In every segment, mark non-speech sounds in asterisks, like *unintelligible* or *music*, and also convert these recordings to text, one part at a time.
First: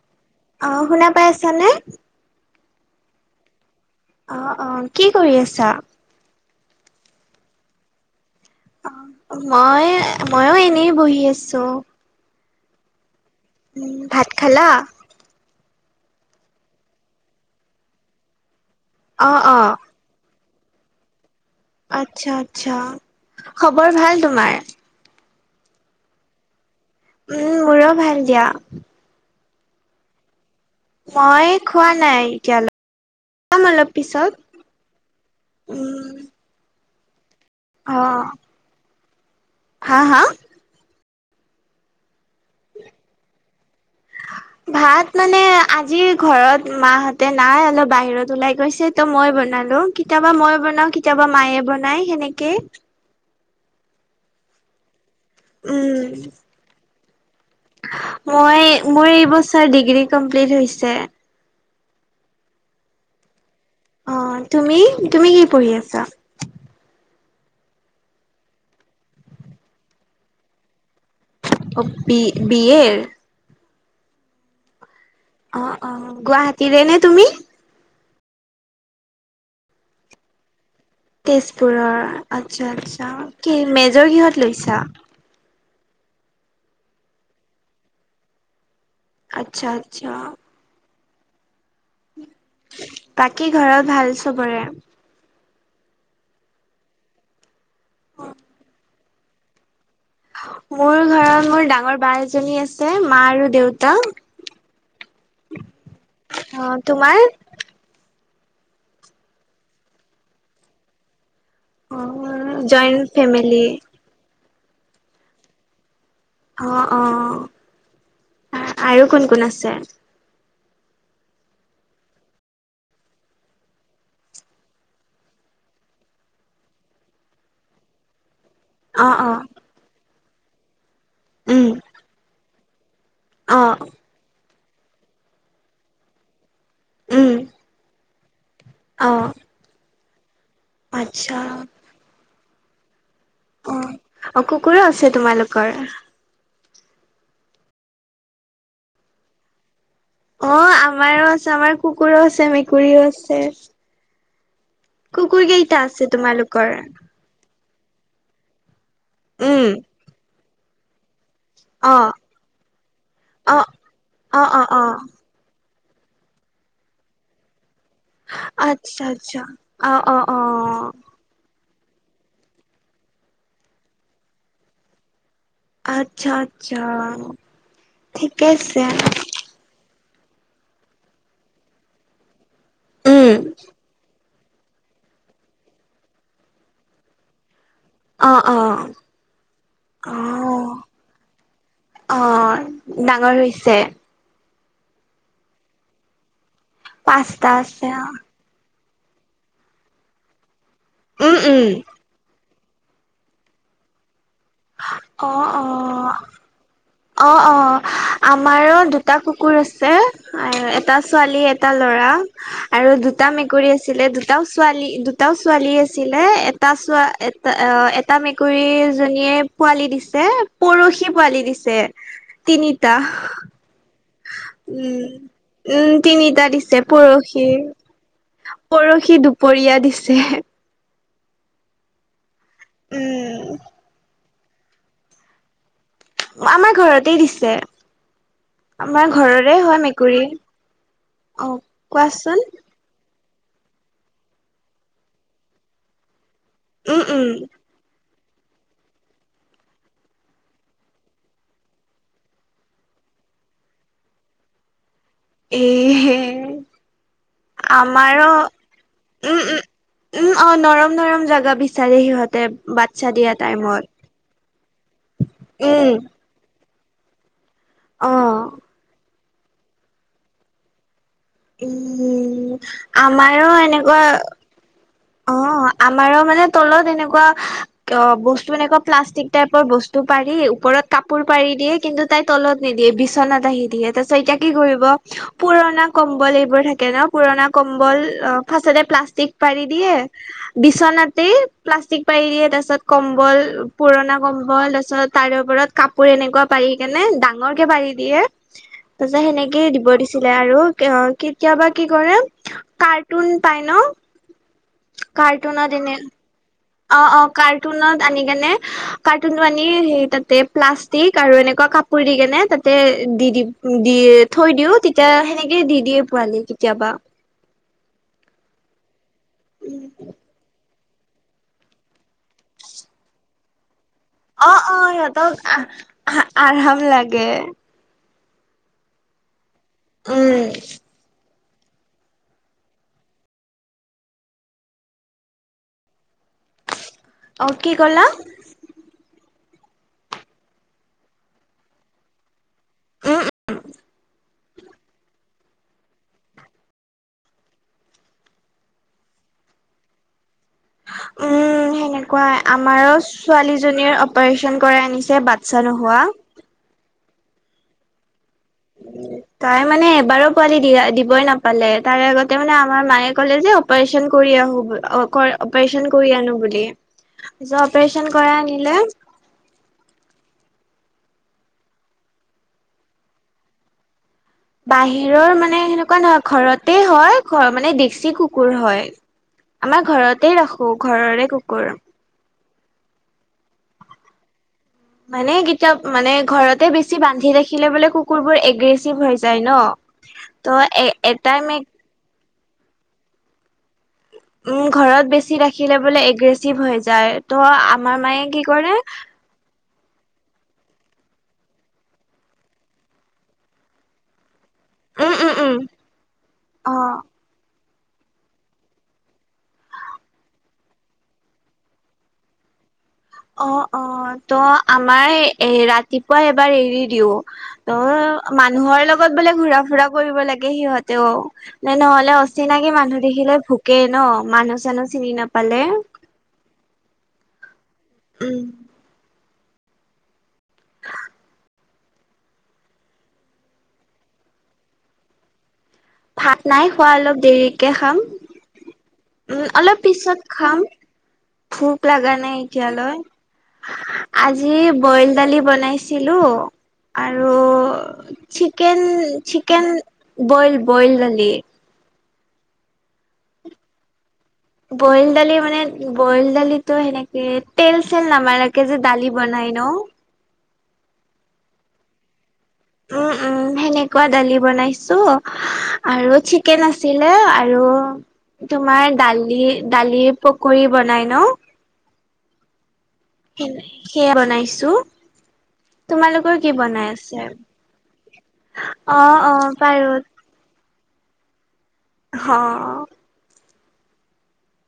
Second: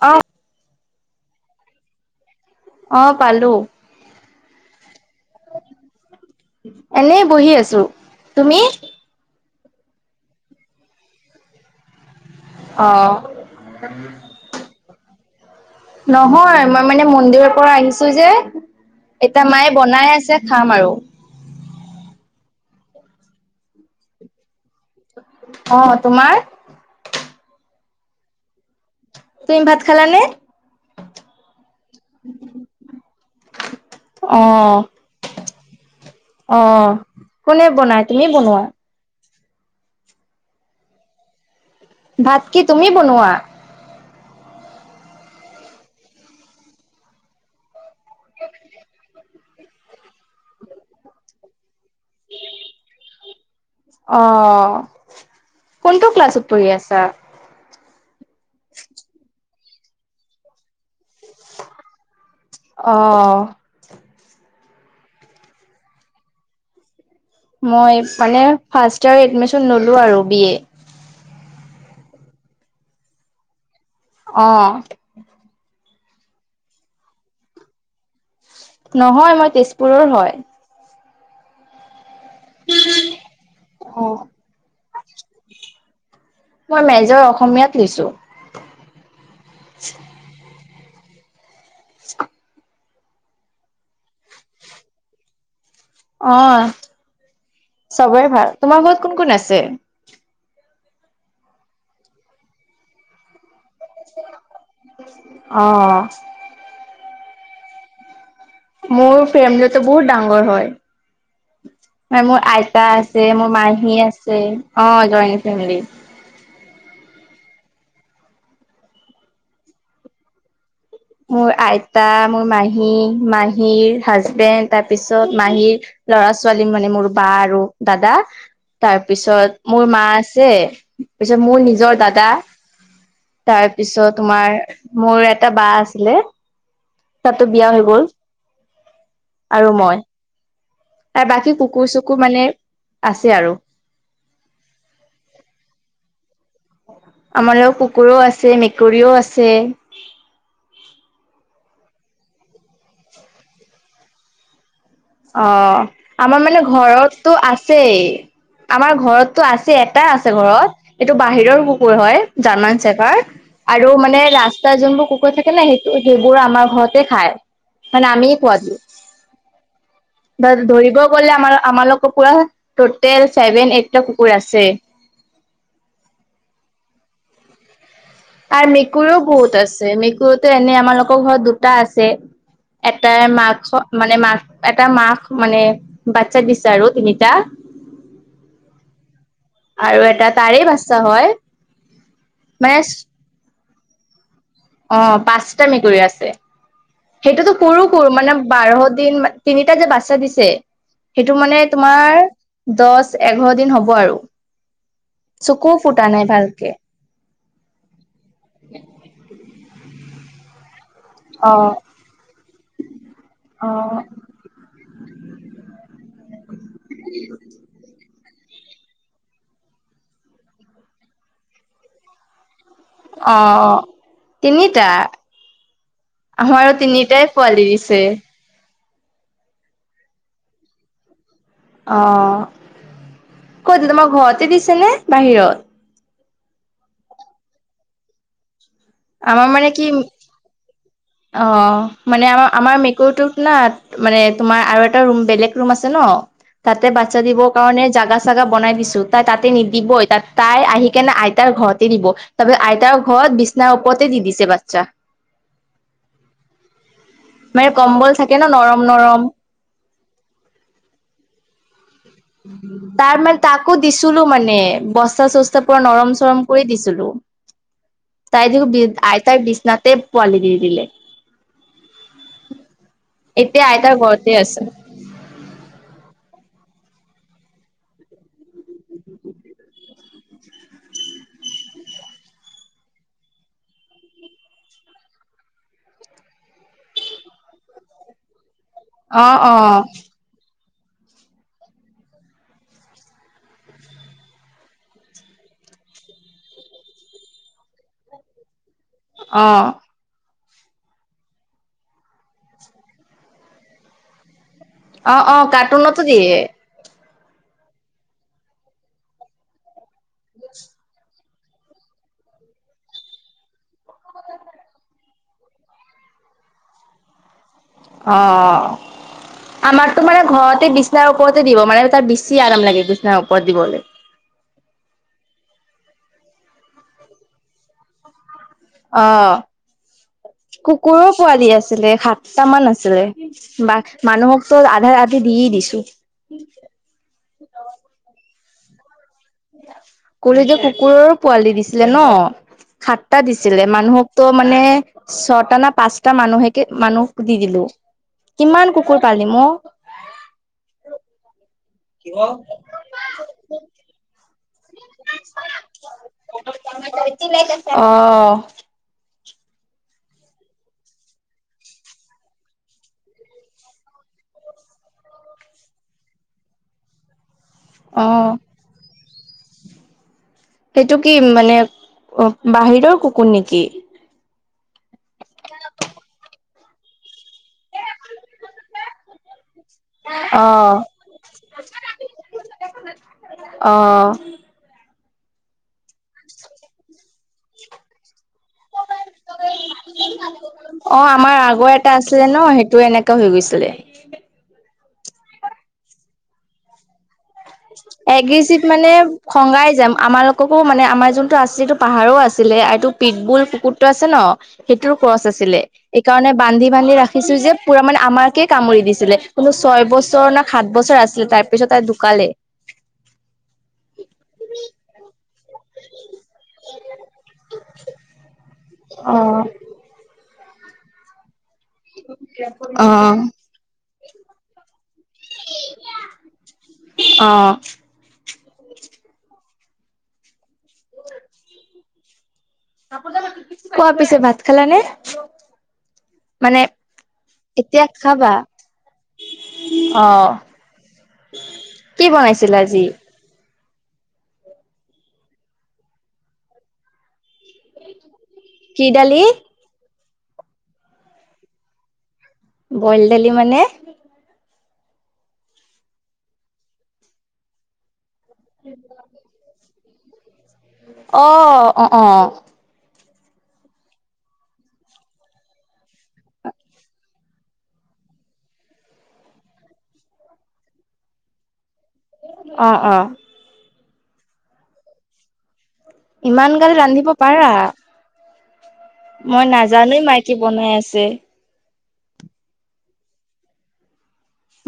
অ' অ', শুনা পাই আছা নে? অ', পালোঁ। অ', অ', কি কৰি আছা? এনেই বহি আছোঁ। তুমি? মই- ময়ো এনেই বহি আছোঁ। অ'। উম, ভাত খালা? নহয়, মই মানে মন্দিৰৰ পৰা আহিছোঁ যে, অ এতিয়া অ মায়ে বনাই আছে। খাম আৰু। আচ্ছা, আচ্ছা। খবৰ ভাল তোমাৰ? অ', তোমাৰ? উম, মোৰো ভাল দিয়া। তুমি ভাত খালা নে? মই খোৱা নাই এতিয়ালৈ, খাম অলপ পিছত। অ', উম। অ', কোনে অ বনাই, তুমি বনোৱা? হা, হা! ভাত কি তুমি বনোৱা? ভাত মানে আজি ঘৰত মাহঁতে নাই অলপ বাহিৰত ওলাই গৈছে ত' মই বনালোঁ। কেতিয়াবা মই বনাওঁ, কেতিয়াবা মায়ে বনাই সেনেকেই। অ', কোনটো উম ক্লাছত পঢ়ি আছা? মই মোৰ এইবছৰ ডিগ্ৰী কমপ্লিট হৈছে। অ'। অ', তুমি, তুমি কি পঢ়ি আছা? মই মানে ফাৰ্ষট ইয়াৰ এডমিচন ল'লো আৰু বি এ। অ', বি-বি এৰ। অ'। অ', অ', গুৱাহাটীৰে নে তুমি? নহয়, মই তেজপুৰৰ হয়। তেজপুৰৰ। আচ্ছা, আচ্ছা। কি মেজৰ অ', কিহত লৈছা? মই মেজৰ অসমীয়াত লিছোঁ। আচ্ছা আচ্ছা। *inaudible* বাকী ঘৰত ভাল চবৰে? অ' চবেই ভাল। তোমাৰ ঘৰত কোন কোন আছে? মোৰ ঘৰত মোৰ ডাঙৰ বা এজনী আছে, মা আৰু দেউত। অ'। অ' তোমাৰ? মোৰ ফেমলিটো বহুত ডাঙৰ হয়। মোৰ অ' আইতা জইণ্ট আছে, মোৰ ফেমিলি মাহী আছে অ' জইন ফেমিলি। অ' অ' আৰু কোন কোন আছে? মোৰ আইতা, মোৰ মাহী, মাহীৰ হাজবেণ্ড তাৰপিছত মাহীৰ লৰা ছোৱালী মানে মোৰ বা আৰু দাদা। অ' অ' তাৰপিছত মোৰ মা আছে তাৰ পিছত উম মোৰ নিজৰ দাদা। অ' তাৰপিছত তোমাৰ মোৰ এটা বা আছিলে তাতো বিয়া হৈ গ'ল। অঁ, আৰু মই আৰু বাকী কুকুৰ, চুকুৰ মানে আছে আৰু। অ' অ' কুকুৰো আছে তোমালোকৰ। আমাৰ লগ কুকুৰও আছে মেকুৰীও আছে। অ' আমাৰো আছে আমাৰ কুকুৰো আছে মেকুৰীও আছে। কুকুৰ কেইটা অ' আছে আমাৰ মানে তোমালোকৰ ঘৰত তো আছেই আমাৰ ঘৰতটো উম আছে এটাই আছে ঘৰত। এইটো বাহিৰৰ অ কুকুৰ হয় জাৰ্মান চেফাৰ অ আৰু মানে অ অ ৰাস্তাৰ অ যোনবোৰ কুকুৰ কৈ থাকে ন সেইটো সেইবোৰ আমাৰ ঘৰতে খায়। মানে আমিয়ে খোৱা আচ্ছা আচ্ছা অ', অ', অ', ধৰিব গলে আমাৰ আমাৰলোকৰ পৰা টোটেল ছেভেন এইটটা কুকুৰ আছে। আচ্ছা আচ্ছা, ঠিকে আৰু আছে মেকুৰীও বহুত আছে মেকুৰীতো এনে আমাৰলোকৰ ঘৰত দুটা আছে। এটাই উম মাক মানে মাক এটা মাক মানে বাচ্ছা দিছে আৰু তিনিটা। অ' অ' আৰু অ এটা তাৰে বাচ্ছা হয়। মানে অ' ডাঙৰ হৈছে, অ' পাঁচটা মেকুৰী আছে পাঁচটা সেইটোতো সৰু আছে অ সৰু মানে বাৰ দিন তিনিটা যে বাচ্ছা দিছে উম সেইটো মানে উম তোমাৰ দহ এঘাৰ দিন হ'ব আৰু। অ' চকু ফুটা নাই ভালকে অ' অ' অ' আমাৰো দুটা কুকুৰ আছে। এটা ছোৱালী অ এটা ল'ৰা আৰু দুটা অ মেকুৰী আছিলে দুটা দুটাও ছোৱালী দুটাও ছোৱালী আছিলে এটা চোৱা এটা টা মেকুৰীজনীয়ে পোৱালি দিছে পৰহি পোৱালি দিছে তিনিটা। অ' তিনিটা! উম, উম, তিনিটা আমাৰো দিছে তিনিটাই পৰহি। পোৱালি দিছে। পৰহি দুপৰীয়া দিছে। অ' উম, ক'ত তোমাক ঘৰতে দিছে নে বাহিৰত? আমাৰ ঘৰতেই দিছে। আমাৰ ঘৰৰে মানে হয় কি মেকুৰী। অ' মানে আমাৰ আমাৰ মেকুৰীটোত না মানে তোমাৰ আৰু এটা ৰুম বেলেগ ৰুম আছে ন তাতে উম, বাচ্ছা উম, দিব কাৰণে জাগা জেগা বনাই দিছো তাই তাতে নিদিবই ত তাই আহি কেনে আইতাৰ ঘৰতে দিব। তাৰপিছত আইতাৰ ঘৰত বিচনাৰ ওপৰতে দি দিছে বাচ্ছা। এহে মানে কম্বল আমাৰো থাকে ন নৰম নৰম উম, উম, উম অ' নৰম নৰম জেগা বিচাৰে সিহঁত। তাৰ মানে তাকো দিছ ছিলো মানে বস্তা চস্তা পুৰা উম নৰম চৰম কৰি দিছিলো। অ তাইদক বি আইতাৰ বিচনাতে পোৱালি দি দিলে। উম আমাৰো এতিয়া আইতাৰ এনেকুৱা ঘৰতে আছে অ আমাৰো মানে তলত এনেকুৱা অ' বস্তু এনেকুৱা প্লাষ্টিক টাইপৰ বস্তু পাৰি ওপৰত। কাপোৰ পাৰি দিয়ে কিন্তু তাই তলত নিদিয়ে বিচনাত আহি দিয়ে তাৰ পিছত এতিয়া কি কৰিব। পুৰণা কম্বল এইবোৰ থাকে ন পুৰণা কম্বল ফাষ্টতে অ প্লাষ্টিক অ পাৰি। *unintelligible* বিচনাতেই প্লাষ্টিক পাৰি দিয়ে তাৰ পিছত কম্বল পুৰণা কম্বল তাৰ পাছত তাৰে ওপৰত কাপোৰ এনেকুৱা পাৰি কেনে ডাঙৰকে পাৰি দিয়ে তাৰ পিছত অ সেনেকে দিব দিছে। ছিলে আৰু কেতিয়াবা কি কৰে কাৰ্টুন পাই ন, অ' অ', কাৰ্টুনত এনে কাৰ্টুনতো দিয়ে। অ' অ' কাৰ্টুনত আনি কেনে, কাৰ্টুনটো আনি, সেই তাতে প্লাষ্টিক আৰু এনেকুৱা কাপোৰ দি কেনে তাতে দি দিম। দিয়ে থৈ দিও, তেতিয়া সেনেকে দি দিয়ে পোৱালি কেতিয়াবা। অ, আমাৰতো মানে ঘৰতে বি - বিচনাৰ ওপৰতে দিব, মানে তাত বেছি আৰাম লাগে বিচনাৰ ওপৰত দিবলৈ। অ' অ', সিহঁতক আহ আৰাম লাগে। অ, উম। কুকুৰৰ পোৱালি আছিলে সাত- তামান আছিলে বা মানুহকতো আধাৰ আধি দিয়েই দিছো। অঁ, কি ক'লা? কলো যে কুকুৰৰো পোৱালি দিছিলে ন? সাতটা উম, দিছিলে, মানুহকতো মানে ছটা না পাঁচটা মানুহেকে মানুহ দি দিলো। কিমান কুকুৰ পালিম অ। উম সেনেকুৱাই। আমাৰ ছোৱালী জনীৰ অপাৰচন কৰাই আনিছে বাচ্ছা নোহোৱা। অ। তাই মানে এবাৰো পোৱালি দা দিবই নাপালে, তাৰ আগতে মানে আমাৰ মায়ে ক'লে যে অপ অপাৰচন কৰি আহো অ' অপাৰচন কৰি আনো বুলি। পিছত অপাৰচন অ'। কৰাই আনিলে। সেইটো কি মানে বাহিৰৰ কুকুৰ নেকি? বাহিৰৰ মানে সেনেকুৱা নহয়, ঘৰতে হয়, ঘৰ মানে ডেচী কুকুৰ হয়। আমাৰ ঘৰতেই ৰাখো, অ'। ঘৰৰে কুকুৰ। অ'। মানে কিতা মানে ঘৰতে বেছি বান্ধি ৰাখিলে বোলে কুকুৰবোৰ এগ্ৰেচিভ হৈ যায় ন। ত এ অ' এটাই আমাৰ মে আগৰ এটা আছিলে ন, সেইটো এনেকা হৈ গৈছিলে। উম ঘৰত বেছি ৰাখিলে বোলে এগ্ৰেচিভ হৈ যায়। ত' আমাৰ মায়ে কি এগ্ৰেচিভ কৰে, মানে খঙাই যাম, আমাৰালোককো মানে আমাৰ যোনটো আচিটো পাহাৰো আছিলে, এইটো পিটবুল কুকুৰটো আছে ন, সেইটোৰ উম কৰ্চ উম উম আছিলে, এইকাৰণে বান্ধি অ বান্ধি ৰাখ। কিছো যে পুৰা মানে আমাকে কামুৰি দিছিলে, কিন্তু ছয় বছৰ ন সাত বছৰ আছিল তাৰ পিছত তাই ঢোকালে। অ অ ত আমাৰ এ ৰাতিপুৱাই এবাৰ এৰি দিও। ত মানুহৰ লগত বোলে অ', ঘূৰা ফুৰা কৰিব লাগে সিহঁতেও। নহলে অচিনাকি মানুহ অ', দেখিলে ভোকে ন মানুহ চানুহ চিনি নাপালে। অঁ। উম। *inaudible* কোৱা পিছে ভাত খেলা নে? ভাত নাইখোৱা অলপ দেৰিকে এতিয়া খাম। খাবা? উম অলপ অ'। পিছত খাম ভোক কি লগা নাই বনাইছিল আজি? এতিয়ালৈ। আজি বইল দালি বনাইছিলো। আৰু কি চিকেন দালি? চিকেন বইল বইল দালি। বইল দালি মানে? বইল দালি মানে বইল দালিটো সেনেক কে তেল চেল নামাৰাকে যে দালি বনাই ন অঁ অ অ। উম উম। সেনেকুৱা দালি বনাইছো আৰু চিকেন আছিলে আৰু তোমাৰ দালি দালিৰ পকৰি বনাই ন। অ অ। সেয়াই বনাইছো। তোমালোকৰ ইমান কি গাল বনাই ৰান্ধিব আছে? পাৰা? অ অ মই পাৰো নাজানোৱেই মাই কি বনাই আছে। অহ।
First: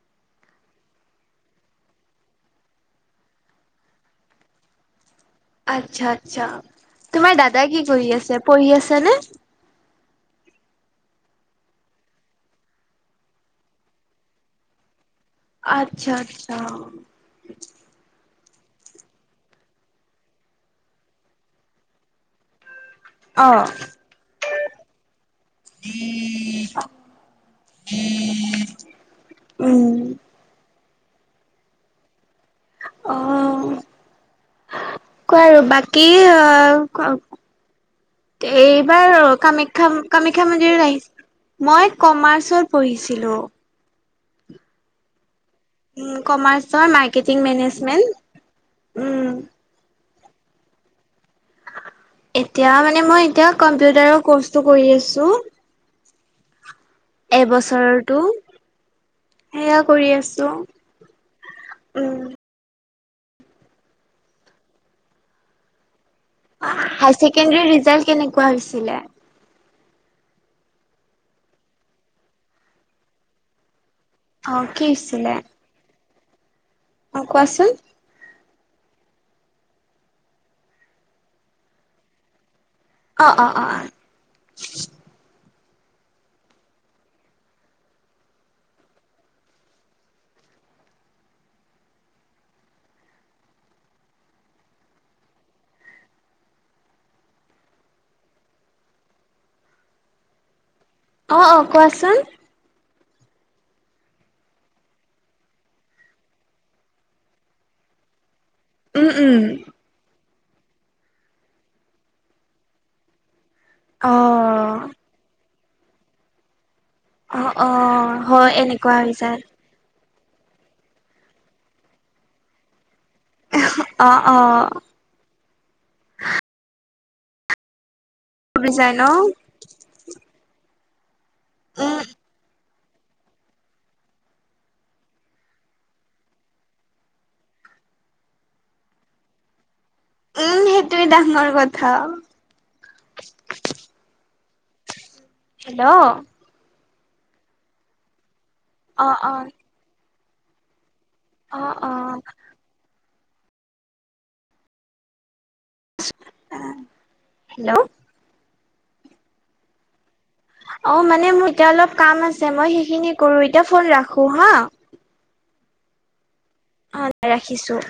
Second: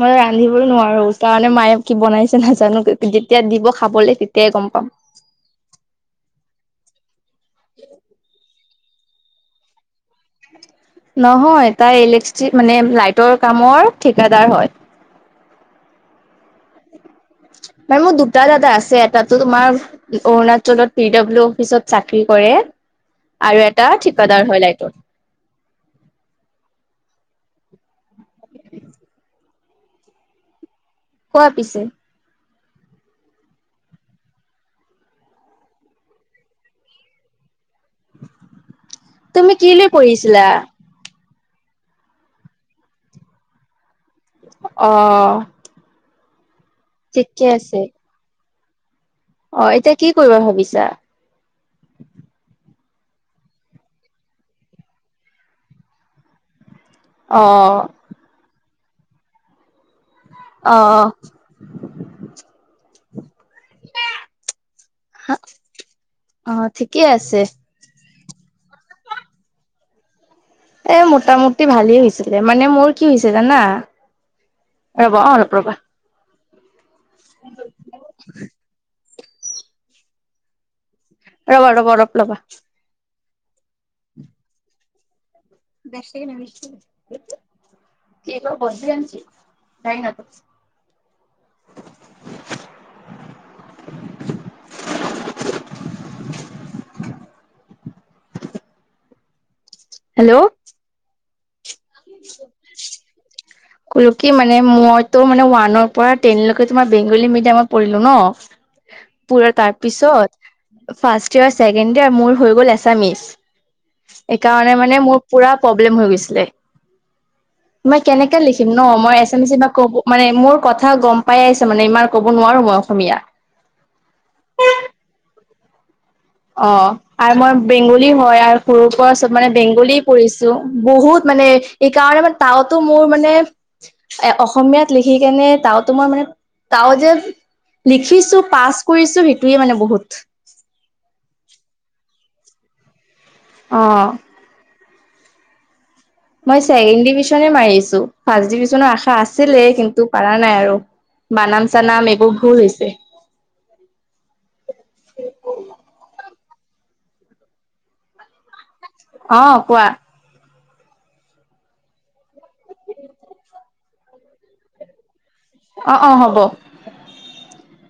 মই ৰান্ধিবলৈ নোৱাৰো কাৰনে মায়ে কি বনাইছে নাজানো যেতিয়া দিব খাবলৈ তেতিয়াই গম পাম। আচ্ছা আচ্ছা, তোমাৰ দাদাই কি কৰি আছে পঢ়ি আছ নে? নহয় তাৰ ইলেকচি মানে লাইটৰ কামৰ ঠিকাদাৰ হয়। আচ্ছা আচ্ছা। নহয় মোৰ দুটা দাদা আছে, এটাটো তোমাৰ অৰুণাচলত পি ডাব্লিউ অফিচত চাকৰি কৰে। অ আৰু এটা ঠিকাদাৰ হয় লাইটৰ। উম। কোৱা পিছে? অঁ। কোৱা আৰু বাকী অঁ ক এইবাৰ তুমি কি লৈ কামাখ্যা পঢ়িছিলা? কামাখ্যা মন্দিৰত আহিছে মই কমাৰ্চত পঢ়িছিলোঁ। অঁ। উ কমাৰ্চৰ মাৰ্কেটিং মেনেজমেন্ট উম। অঁ এতিয়া কি কৰিব ভাবিছা? এতিয়া মানে মই এতিয়া কম্পিউটাৰৰ ক'ৰ্চটো কৰি আছো। অ এবছৰতো সেয়া কৰি আছো। অ উম। হা হায় ছেকেণ্ডাৰী ৰিজাল্ট কেনেকুৱা হৈছিলে? এ মোটামুটি ভালেই হৈছিলে, মানে মোৰ কি হৈ হৈছে জানা অ' কি ৰ'বা অ হৈছিলে? অলপ ৰ'বা অ' কোৱাচোন ৰ'বা ৰ'বা অলপ ৰ'বা। অ অ অ অ *unintelligible* হেল্ল' অ অ কোৱাচোন কলো কি মানে মইতো মানে ওৱানৰ পৰা টেনলৈকে তোমাৰ বেংগলী মিডিয়ামত পঢ়িলো ন উ উম *unintelligible* উম পোৰা তাৰ পিছত ফাৰ্ষ্ট ইয়েৰ ছেকেণ্ড ইয়েৰ মোৰ হৈ গ'ল এছামিচ। অ সেইকাৰণে মানে মোৰ পোৰা প্ৰব্লেম হৈ গৈছিলে। অ অ মই কেনেকে হয় লিখিম ন এনেকুৱা মই ৰিজাল্ট এছামিছ ক'ব মানে মোৰ কথা গম পাই আছে মানে ইমান ক'ব নোৱাৰো মই অসমীয়া অ অ অ আৰু মই বেংগলী হয় আৰু সৰু যায় ন পৰা চব মানে বেংগলী পঢ়িছো বহুত মানে উম এইকাৰণে মান তাৱতো মোৰ মানে এ অসমীয়াত লিখি কেনে তও তো মাৰ মানে তাও যে লিখিছো পাছ কৰিছো সেইটোৱে মানে বহুত। *unintelligible* ডাঙৰ কথা অ হেল্ল' মই ছেকেণ্ড ডিভিশনে মাৰিছো ফাৰ্ষ্ট ডিভিশনৰ অ অ আশা আছিলে কিন্তু পাৰা নাই আৰু। অ বানাম অ চানাম এইবোৰ ভুল হৈছে। হেল্ল' অ' কোৱা। অ মানে মোৰ এতিয়া অলপ কাম আছে মই সেইখিনি কৰো এতিয়া ফোন ৰাখো হা। অ অ হ'ব অ' ৰাখিছো।